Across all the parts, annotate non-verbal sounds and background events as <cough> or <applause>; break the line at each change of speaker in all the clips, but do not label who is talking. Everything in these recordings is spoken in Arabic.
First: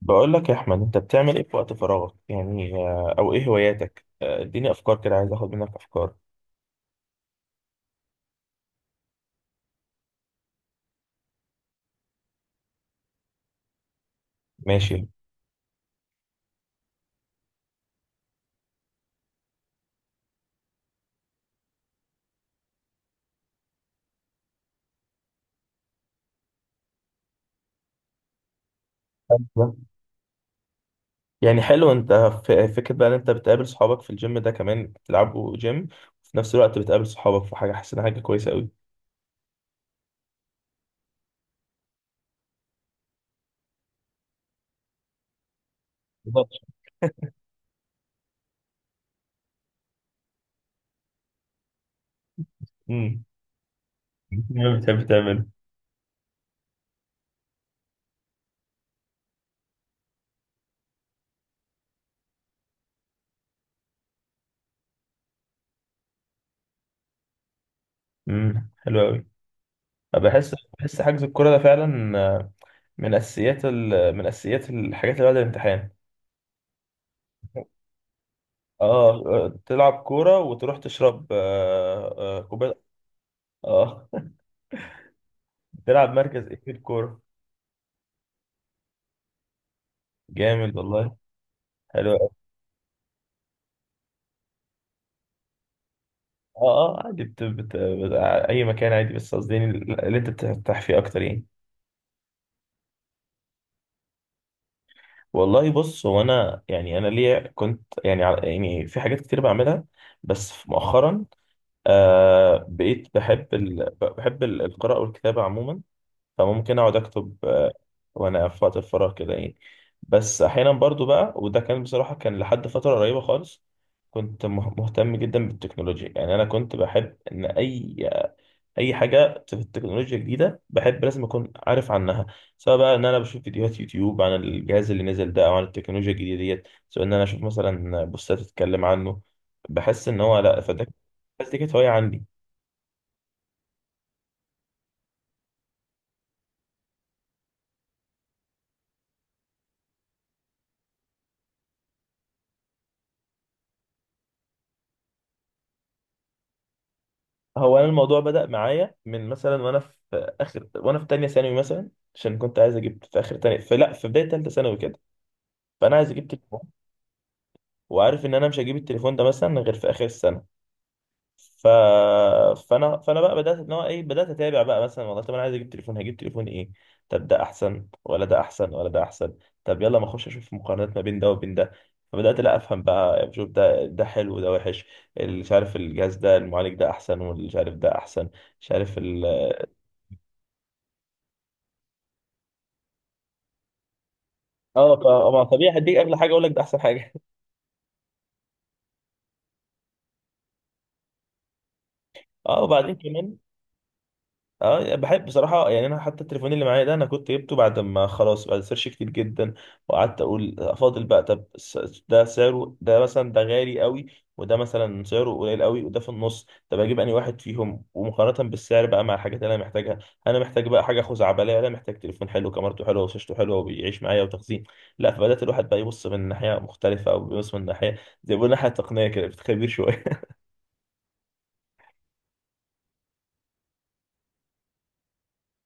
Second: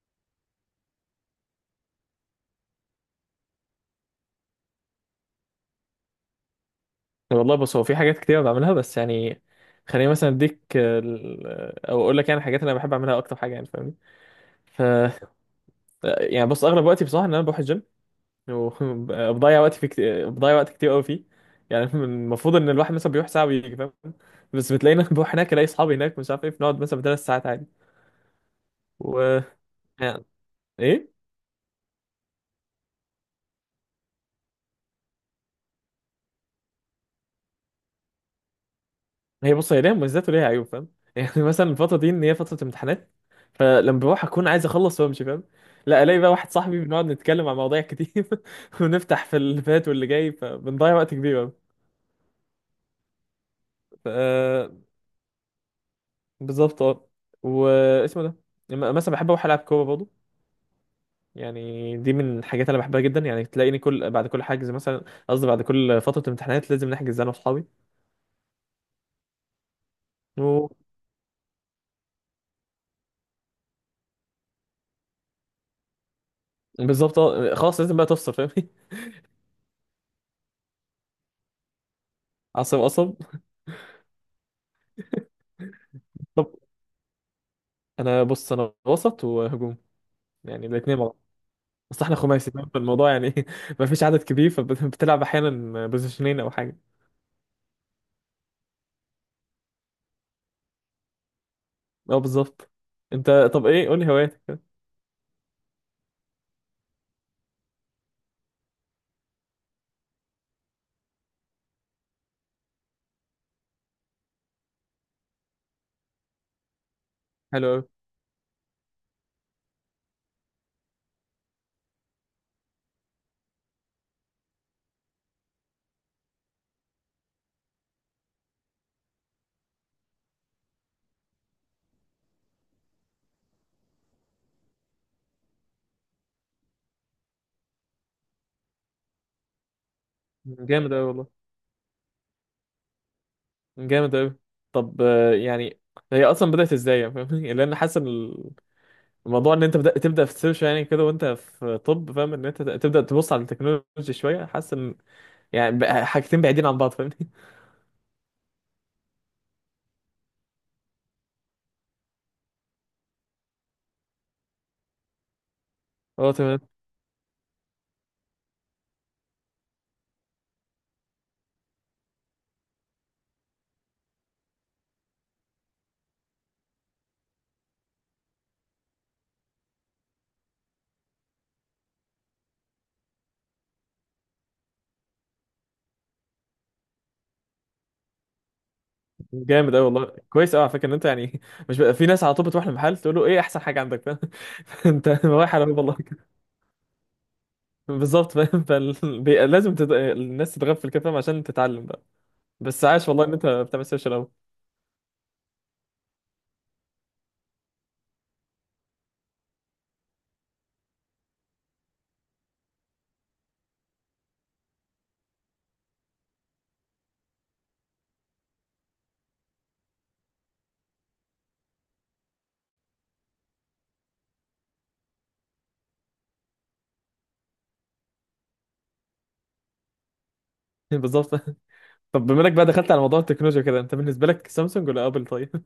بقول لك يا احمد، انت بتعمل ايه في وقت فراغك يعني؟ او ايه هواياتك؟ اديني افكار كده، عايز اخد منك افكار.
والله بص، هو في حاجات كتير بعملها بس يعني خليني مثلا اديك ال- او اقول لك يعني الحاجات اللي انا بحب اعملها اكتر حاجه يعني فاهمني. ف
ماشي.
يعني بص، اغلب وقتي بصراحه ان انا بروح الجيم وبضيع <laughs> بضيع وقت كتير قوي فيه. يعني <laughs> المفروض ان الواحد مثلا بيروح ساعه ويجي فاهم. بس بتلاقينا <laughs> بروح هناك الاقي اصحابي هناك مش عارف ايه، بنقعد مثلا بثلاث ساعات عادي. و
حلو.
يعني ايه
يعني حلو. انت في فكرة بقى، ان انت بتقابل صحابك في الجيم ده كمان بتلعبوا جيم، وفي نفس الوقت بتقابل صحابك في حاجة، حاسس انها حاجة كويسة قوي.
هي بص، هي ليها مميزات وليها عيوب فاهم. <laughs> يعني مثلا الفتره دي ان هي فتره امتحانات، فلما بروح اكون عايز اخلص وامشي فاهم. لا، الاقي بقى
بالظبط.
واحد صاحبي بنقعد نتكلم عن مواضيع كتير <laughs> ونفتح في اللي فات واللي جاي، فبنضيع وقت كبير أوي.
امم
ف
<laughs> ما بتحب تعمله.
بالظبط اه. واسمه ده مثلا بحب اروح العب كوره برضه. يعني دي من الحاجات اللي انا بحبها جدا، يعني تلاقيني كل بعد كل حجز مثلا قصدي بعد كل فتره امتحانات لازم نحجز انا واصحابي.
حلو قوي. بحس
و-
بحس حجز الكورة ده فعلا، من اساسيات الحاجات اللي بعد الامتحان.
بالظبط اه، خلاص لازم بقى تفصل فاهمني.
اه، تلعب كورة وتروح تشرب
<laughs> عصب
كوباية.
عصب.
اه. بتلعب مركز
طب
ايه في الكورة؟
انا وسط وهجوم، يعني
جامد
الاثنين مع
والله.
بعض. بس
حلو
احنا
أوي.
خماسي فاهم؟ فالموضوع يعني <laughs> ما فيش عدد كبير، فبتلعب احيانا بوزيشنين او
اه.
حاجه.
اه، عادي، اي مكان عادي، بس قصدي يعني اللي انت بترتاح فيه اكتر يعني.
اه بالظبط. انت طب ايه قول لي هواياتك؟
والله بص، هو انا يعني، انا ليا كنت يعني يعني في حاجات كتير بعملها، بس مؤخرا بقيت بحب القراءة والكتابة عموما. فممكن اقعد اكتب،
حلو قوي.
وانا في وقت الفراغ كده يعني. بس احيانا برضو بقى، وده كان بصراحة كان لحد فترة قريبة خالص، كنت مهتم جدا بالتكنولوجيا. يعني انا كنت بحب ان اي حاجة في التكنولوجيا جديدة بحب، لازم اكون عارف عنها، سواء بقى ان انا بشوف فيديوهات يوتيوب عن الجهاز اللي نزل ده، او عن التكنولوجيا الجديدة ديت، سواء ان انا اشوف مثلا بوستات تتكلم عنه. بحس ان هو، لا، فده.
جامد قوي والله.
بس دي كانت هواية عندي.
جامد قوي. طب آه، يعني هي اصلا بدات ازاي فاهمني؟ <laughs> لان حاسس إن الموضوع ان انت بدأت تبدا في السيرش يعني كده وانت في طب فاهم، ان انت تبدا تبص على التكنولوجي شويه، حاسس ان يعني بقى حاجتين بعيدين عن بعض فاهمني.
هو انا الموضوع بدأ معايا من مثلا، وانا في اخر، وانا في تانية ثانوي مثلا، عشان كنت عايز اجيب في اخر تانية، فلا في بداية تالتة ثانوي كده، فانا عايز اجيب
اه تمام.
تليفون. وعارف ان انا مش هجيب التليفون ده مثلا غير في اخر السنة. ف... فانا فانا بقى بدأت، ان هو ايه، بدأت اتابع بقى. مثلا والله، طب انا عايز اجيب تليفون، هجيب تليفون ايه؟ طب ده احسن ولا ده احسن ولا ده احسن؟ طب يلا، ما اخش اشوف مقارنات ما بين ده وبين ده. فبدأت، لا، افهم بقى، بشوف ده ده حلو وده وحش. اللي مش عارف الجهاز ده المعالج ده احسن، واللي مش عارف ده احسن، مش عارف.
جامد قوي والله، كويس قوي على فكره ان انت يعني <laughs> مش بقى في ناس على طول بتروح المحل تقول له ايه احسن حاجه عندك فاهم. <laughs>
اه،
انت
فما
رايح على
طبيعي
باب الله
هديك اغلى حاجه،
كده.
اقول لك ده احسن حاجه.
بالظبط فاهم. <laughs> لازم الناس تتغفل كده فاهم عشان تتعلم بقى.
<laughs> اه،
بس
وبعدين
عاش والله ان
كمان.
انت بتعمل سيرش قوي.
اه يعني بحب بصراحه، يعني انا حتى التليفون اللي معايا ده، انا كنت جبته بعد ما خلاص، بعد سيرش كتير جدا. وقعدت اقول افاضل بقى، طب، ده سعره ده مثلا ده غالي قوي، وده مثلا سعره قليل قوي، وده في النص، طب اجيب انهي واحد فيهم، ومقارنه بالسعر بقى مع الحاجات اللي انا محتاجها. انا محتاج بقى حاجه خزعبليه، انا محتاج تليفون حلو كاميرته حلوه وشاشته حلوه وبيعيش معايا وتخزين، لا، فبدات الواحد بقى يبص من ناحيه مختلفه، او بيبص من ناحيه، زي ما بيقولوا، ناحيه تقنيه كده، بتخبير شويه.
<laughs> بالظبط. طب بما انك بقى دخلت على موضوع التكنولوجيا كده، انت بالنسبه لك سامسونج ولا ابل طيب؟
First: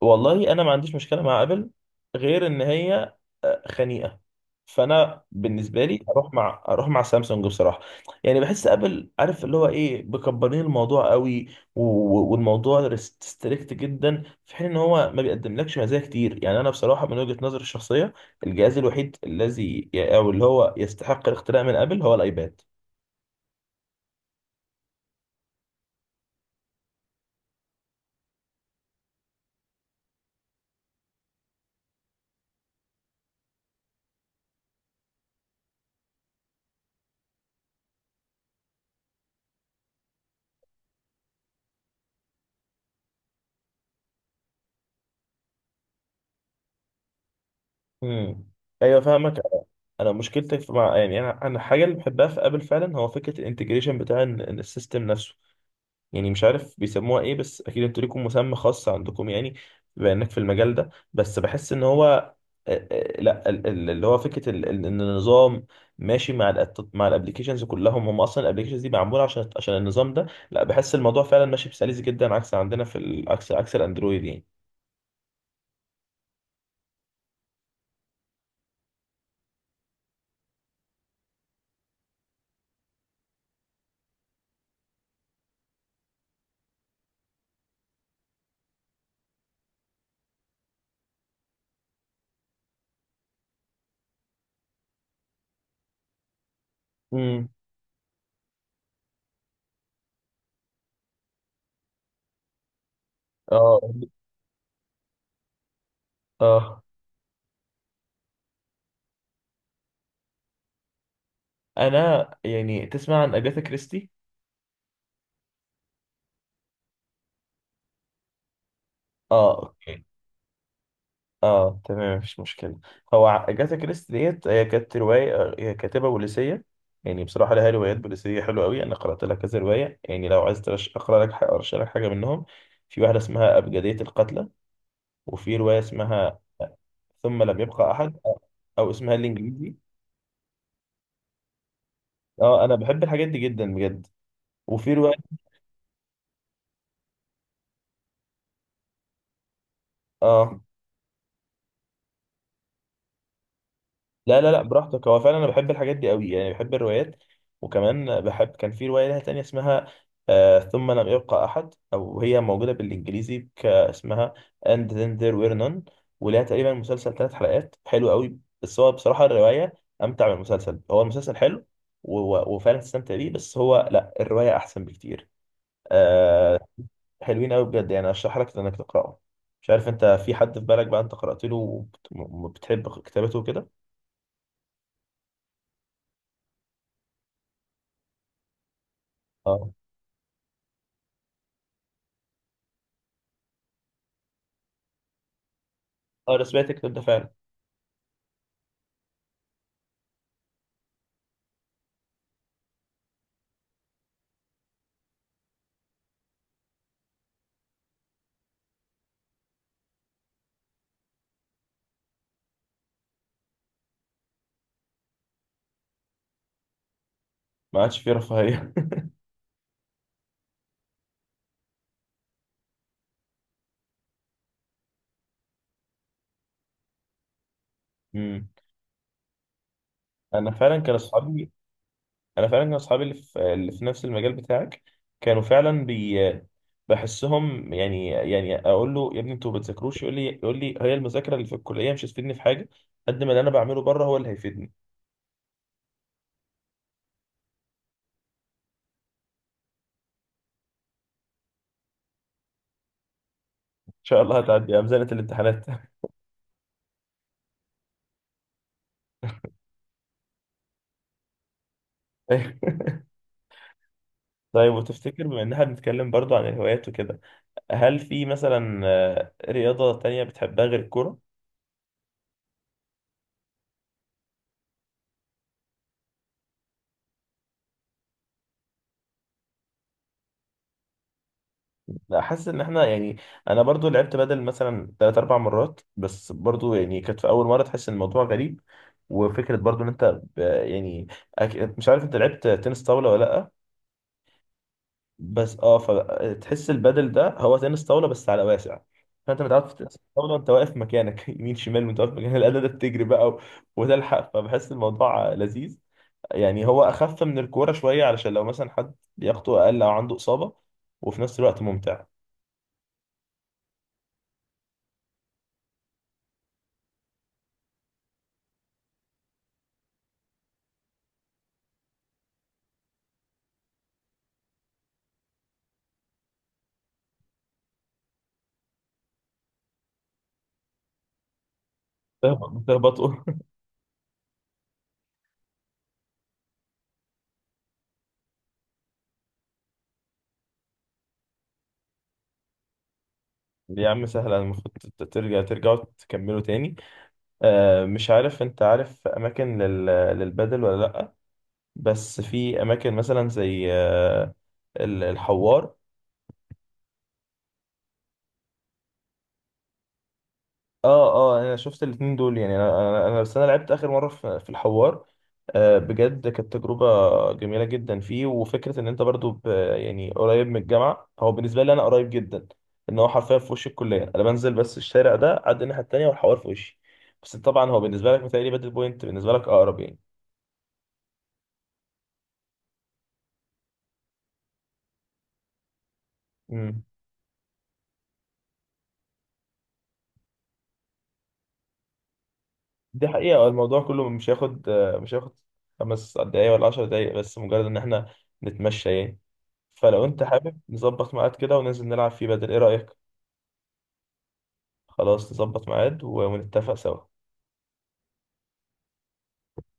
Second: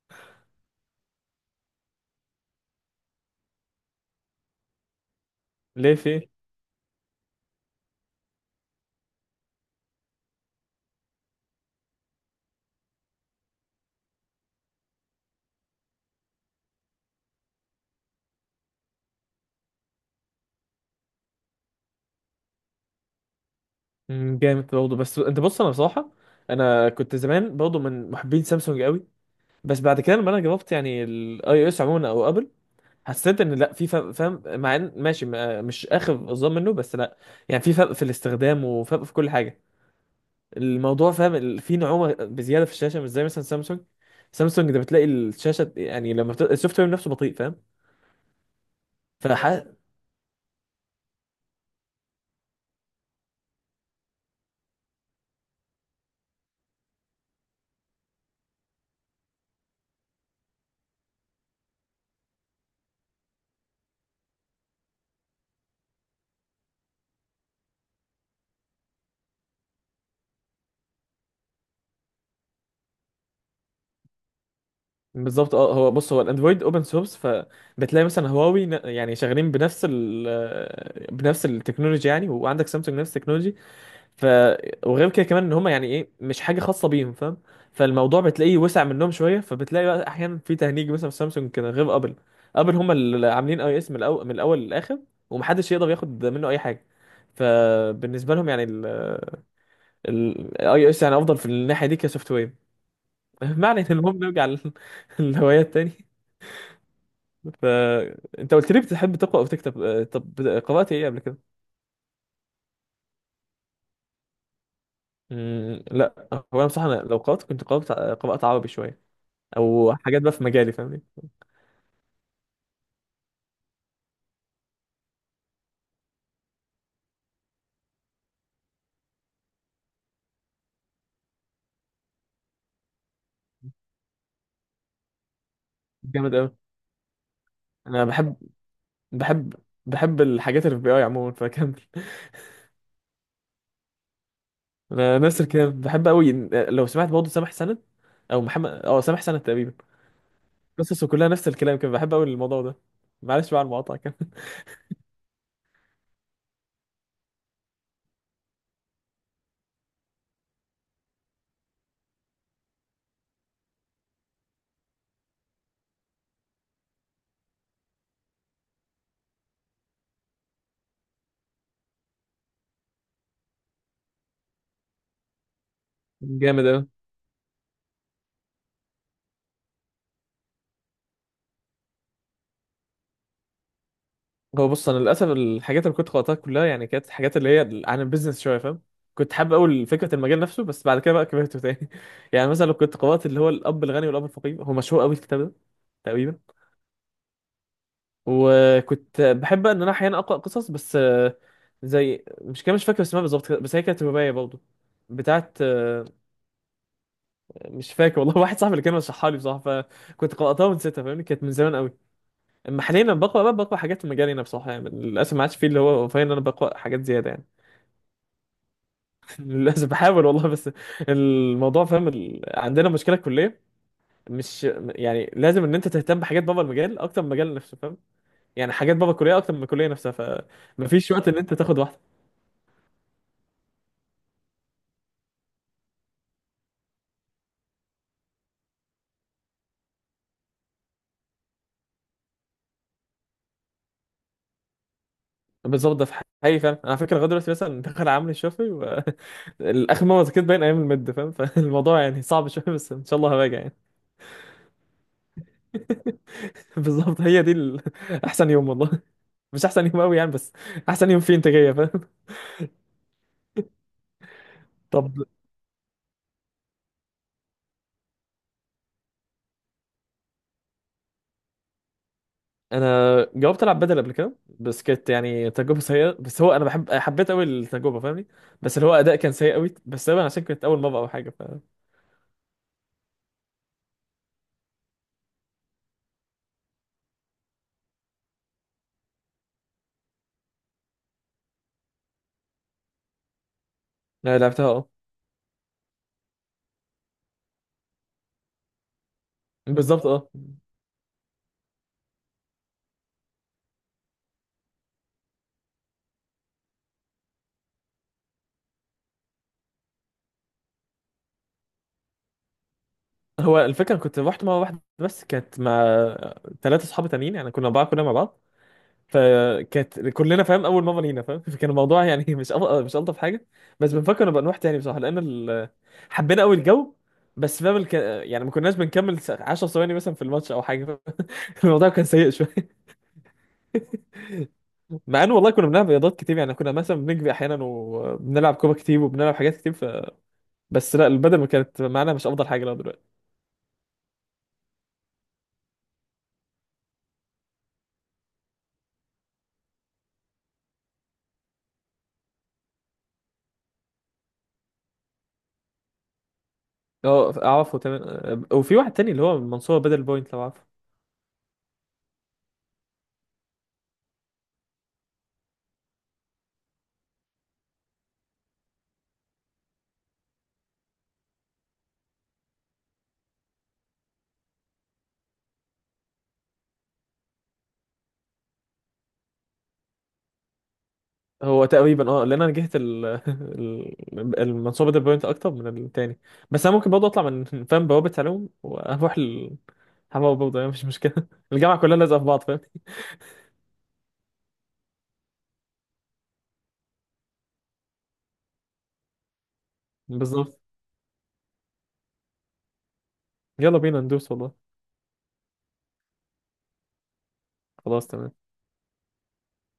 والله انا ما عنديش مشكله مع ابل، غير ان هي، خنيقه. فانا
<laughs>
بالنسبه
ليه
لي
في
اروح مع سامسونج بصراحه. يعني بحس ابل، عارف اللي هو ايه، مكبرين الموضوع قوي. والموضوع ريستريكت جدا، في حين ان هو ما بيقدملكش مزايا كتير. يعني انا بصراحه، من وجهه نظري الشخصيه، الجهاز الوحيد الذي، او اللي هو، يستحق الاختراع من ابل هو الايباد.
مم، جامد برضه. بس انت بص، انا بصراحه انا كنت زمان برضه من محبين سامسونج قوي، بس بعد كده لما انا جربت يعني الاي او اس عموما او ابل حسيت ان لا، في فرق فاهم، مع ان ماشي مش اخر الظلم منه، بس لا، يعني في فرق في الاستخدام وفرق في كل حاجه. الموضوع فاهم في نعومه بزياده في الشاشه مش زي مثلا سامسونج. سامسونج ده بتلاقي الشاشه يعني لما السوفت وير نفسه بطيء فاهم.
امم، ايوه، فاهمك.
فح
انا مشكلتي في، مع، يعني انا الحاجه اللي بحبها في ابل فعلا هو فكره الانتجريشن بتاع السيستم نفسه. يعني مش عارف بيسموها ايه، بس اكيد انتوا ليكم مسمى خاص عندكم يعني، بما انك في المجال ده. بس بحس ان هو، لا، اللي هو فكره ان النظام ماشي مع مع الابلكيشنز كلهم، هم اصلا الابلكيشنز دي معموله عشان النظام ده. لا، بحس الموضوع فعلا ماشي بسلاسه جدا، عكس عندنا في ال- عكس عكس الاندرويد يعني.
بالظبط اه. هو بص، هو الاندرويد اوبن سورس، فبتلاقي مثلا هواوي يعني شغالين بنفس التكنولوجيا، يعني وعندك سامسونج نفس التكنولوجي. ف وغير كده كمان ان هم يعني ايه مش حاجه خاصه بيهم فاهم. فالموضوع بتلاقيه وسع منهم شويه، فبتلاقي بقى احيانا في تهنيج مثلا في سامسونج كده غير ابل. ابل هم اللي عاملين اي اس من الاول للاخر، ومحدش يقدر ياخد منه اي حاجه.
امم،
فبالنسبه لهم يعني الاي او اس يعني افضل في الناحيه دي كسوفت وير. <laughs>
اه،
معنى ان المهم نرجع <laughs> للهوايات تاني.
اه،
فانت قلت لي بتحب تقرا او تكتب آه، طب قرات ايه قبل كده؟
انا يعني، تسمع عن اجاثا كريستي؟
مم، لا. هو انا بصراحه أنا لو قرات كنت قرات عربي شويه،
اه،
او
اوكي.
حاجات بقى في مجالي فاهمني.
اه، تمام، مفيش مشكلة. هو أجاثا كريستي ديت، هي كانت رواية، هي كاتبة بوليسية. يعني بصراحة لها روايات بوليسية حلوة أوي، أنا قرأت لها كذا رواية. يعني لو عايز أقرأ لك حاجة، أرشح لك حاجة منهم. في واحدة اسمها أبجدية القتلى، وفي رواية
جامد
اسمها
قوي.
ثم لم يبقى
انا
أحد، أو اسمها
بحب
الإنجليزي.
بحب الحاجات اللي في بي اي عموما، فكمل.
اه، أنا بحب الحاجات دي جدا بجد. وفي رواية.
انا نفس الكلام، بحب قوي. لو سمعت برضه سامح سند، او محمد اه سامح سند تقريبا،
اه،
قصصه كلها نفس الكلام كده، بحب قوي الموضوع ده. معلش بقى على المقاطعه كده.
لا، لا، لا، براحتك. هو فعلا انا بحب الحاجات دي قوي، يعني بحب الروايات. وكمان بحب، كان في روايه لها تانية اسمها، ثم لم يبقى احد، او هي موجوده بالانجليزي، اسمها and then there were none. ولها تقريبا مسلسل ثلاث حلقات حلو قوي، بس هو بصراحه الروايه امتع من المسلسل. هو المسلسل حلو وفعلا تستمتع بيه، بس هو لا، الروايه احسن بكتير.
<laughs>
آه
جامد قوي.
حلوين قوي بجد، يعني ارشح لك انك تقراه. مش عارف انت في حد في بالك بقى انت قرات له وبتحب كتابته كده.
هو بص انا للاسف الحاجات اللي كنت قرأتها كلها يعني كانت حاجات اللي هي عن البيزنس شويه فاهم. كنت حابب اقول فكره المجال نفسه بس بعد كده بقى كبرته تاني. <laughs> يعني مثلا لو كنت قرأت اللي هو الاب الغني والاب الفقير، هو مشهور قوي الكتاب ده
اه،
تقريبا.
انا سمعت الكلام ده فعلا.
وكنت بحب ان انا احيانا اقرا قصص بس آه، زي مش كده مش فاكر اسمها بالظبط، بس هي كانت روايه برضه بتاعت آه، مش فاكر والله. <laughs> واحد صاحبي اللي كان رشحها لي بصراحه، فكنت قراتها ونسيتها فاهمني، كانت من زمان قوي. اما حاليا لما بقرا بقى بقرا حاجات في مجالي انا بصراحه، يعني للاسف ما عادش فيه اللي هو فاهم ان انا بقرا حاجات زياده يعني.
ما عادش فيه رفاهيه.
<laughs> للاسف بحاول والله، بس الموضوع فاهم عندنا مشكله كليه، مش يعني لازم ان انت تهتم بحاجات بابا المجال اكتر من المجال نفسه فاهم.
<laughs> امم
يعني حاجات بابا الكليه اكتر من الكليه نفسها،
انا فعلا كان
فمفيش وقت ان
اصحابي،
انت تاخد واحده.
اللي في نفس المجال بتاعك كانوا فعلا، بحسهم، يعني اقول له يا ابني انتوا ما بتذاكروش؟ يقول لي هي المذاكره اللي في الكليه مش هتفيدني في حاجه، قد ما اللي انا بعمله بره هو اللي هيفيدني. ان
بالظبط ده في حقيقي فاهم. انا على فكره لغايه دلوقتي مثلا دخل عامل الشافعي <laughs> الاخر مره ذاكرت باين ايام المد فاهم. <laughs> فالموضوع يعني صعب شويه، بس ان شاء الله هراجع يعني.
شاء الله هتعدي يا مزنه الامتحانات.
<laughs> بالظبط، هي دي <laughs> احسن يوم والله. <laughs> مش احسن يوم قوي يعني، بس احسن يوم فيه انتاجيه فاهم. <laughs>
<laughs> طيب،
طب
وتفتكر، بما ان احنا بنتكلم برضو عن الهوايات وكده، هل في مثلا رياضه تانية بتحبها غير الكوره؟
انا جربت العب بدل قبل كده، بس كانت يعني تجربه سيئه، بس هو انا حبيت قوي التجربه فاهمني، بس اللي هو اداء كان سيء قوي، بس تقريبا عشان كانت اول مره او حاجه.
لا، حاسس ان احنا يعني، انا برضو لعبت بدل مثلا تلات اربع مرات، بس برضو يعني كانت في اول مره، تحس ان الموضوع غريب. وفكره برضو ان انت، يعني مش عارف انت لعبت تنس طاوله ولا لا؟
أنا لعبتها اه.
بس اه، فتحس البدل ده هو تنس طاوله بس على واسع. فانت متعود في تنس
بالظبط اه.
الطاوله انت واقف مكانك، <laughs> يمين شمال، وانت واقف مكانك، الاداه ده بتجري بقى وتلحق، فبحس الموضوع لذيذ. يعني هو اخف من الكوره شويه، علشان لو مثلا حد لياقته اقل او عنده اصابه، وفي نفس الوقت ممتع.
هو الفكره كنت رحت مره واحده بس كانت مع ثلاثه اصحاب تانيين، يعني كنا اربعه كلنا مع بعض، فكانت كلنا فاهم اول مره لينا فاهم. <laughs> فكان الموضوع يعني <laughs> مش الطف حاجه. بس بنفكر نبقى نروح تاني بصراحه لان حبينا قوي الجو. بس فاهم يعني ما كناش بنكمل 10 ثواني مثلا في الماتش او حاجه. <laughs> الموضوع كان سيء شويه.
بتهبطوا؟ <laughs>
<laughs> مع ان والله كنا بنلعب رياضات كتير يعني، كنا مثلا بنجري احيانا وبنلعب كوره كتير وبنلعب حاجات كتير بس لا، البدل ما كانت معانا مش افضل حاجه لو دلوقتي.
يا عم سهلة، المفروض ترجعوا تكملوا تاني. مش عارف انت عارف اماكن للبدل ولا لأ؟ بس في اماكن مثلا زي الحوار.
اه اعرفه تمام، وفي واحد تاني اللي هو منصور بدل بوينت لو عارفه.
اه، اه، انا شفت الاتنين دول، يعني بس انا لعبت اخر مره في الحوار. بجد كانت تجربه جميله جدا فيه، وفكره ان انت برضو، يعني قريب من الجامعه. هو بالنسبه لي انا قريب جدا، ان هو حرفيا في وش الكليه، انا بنزل بس الشارع ده عدى الناحيه التانيه والحوار في وشي. بس طبعا هو بالنسبه لك متهيألي بدل بوينت بالنسبه لك اقرب يعني.
هو تقريبا اه، لان انا جهت <laughs> المنصوبه دي بوينت اكتر من التاني، بس انا
امم
ممكن برضه اطلع من <laughs> فاهم بوابه علوم واروح حماوة <laughs> برضه يعني مش مشكله. <laughs> الجامعه كلها لازقه في بعض فاهم.
دي حقيقه، الموضوع كله مش هياخد، 5 دقايق ولا 10 دقايق، بس مجرد ان احنا نتمشى يعني. فلو انت حابب
بالظبط.
نظبط ميعاد كده وننزل نلعب فيه بدل، ايه رأيك؟
يلا بينا ندوس والله.
خلاص، نظبط ميعاد ونتفق سوا.
خلاص تمام.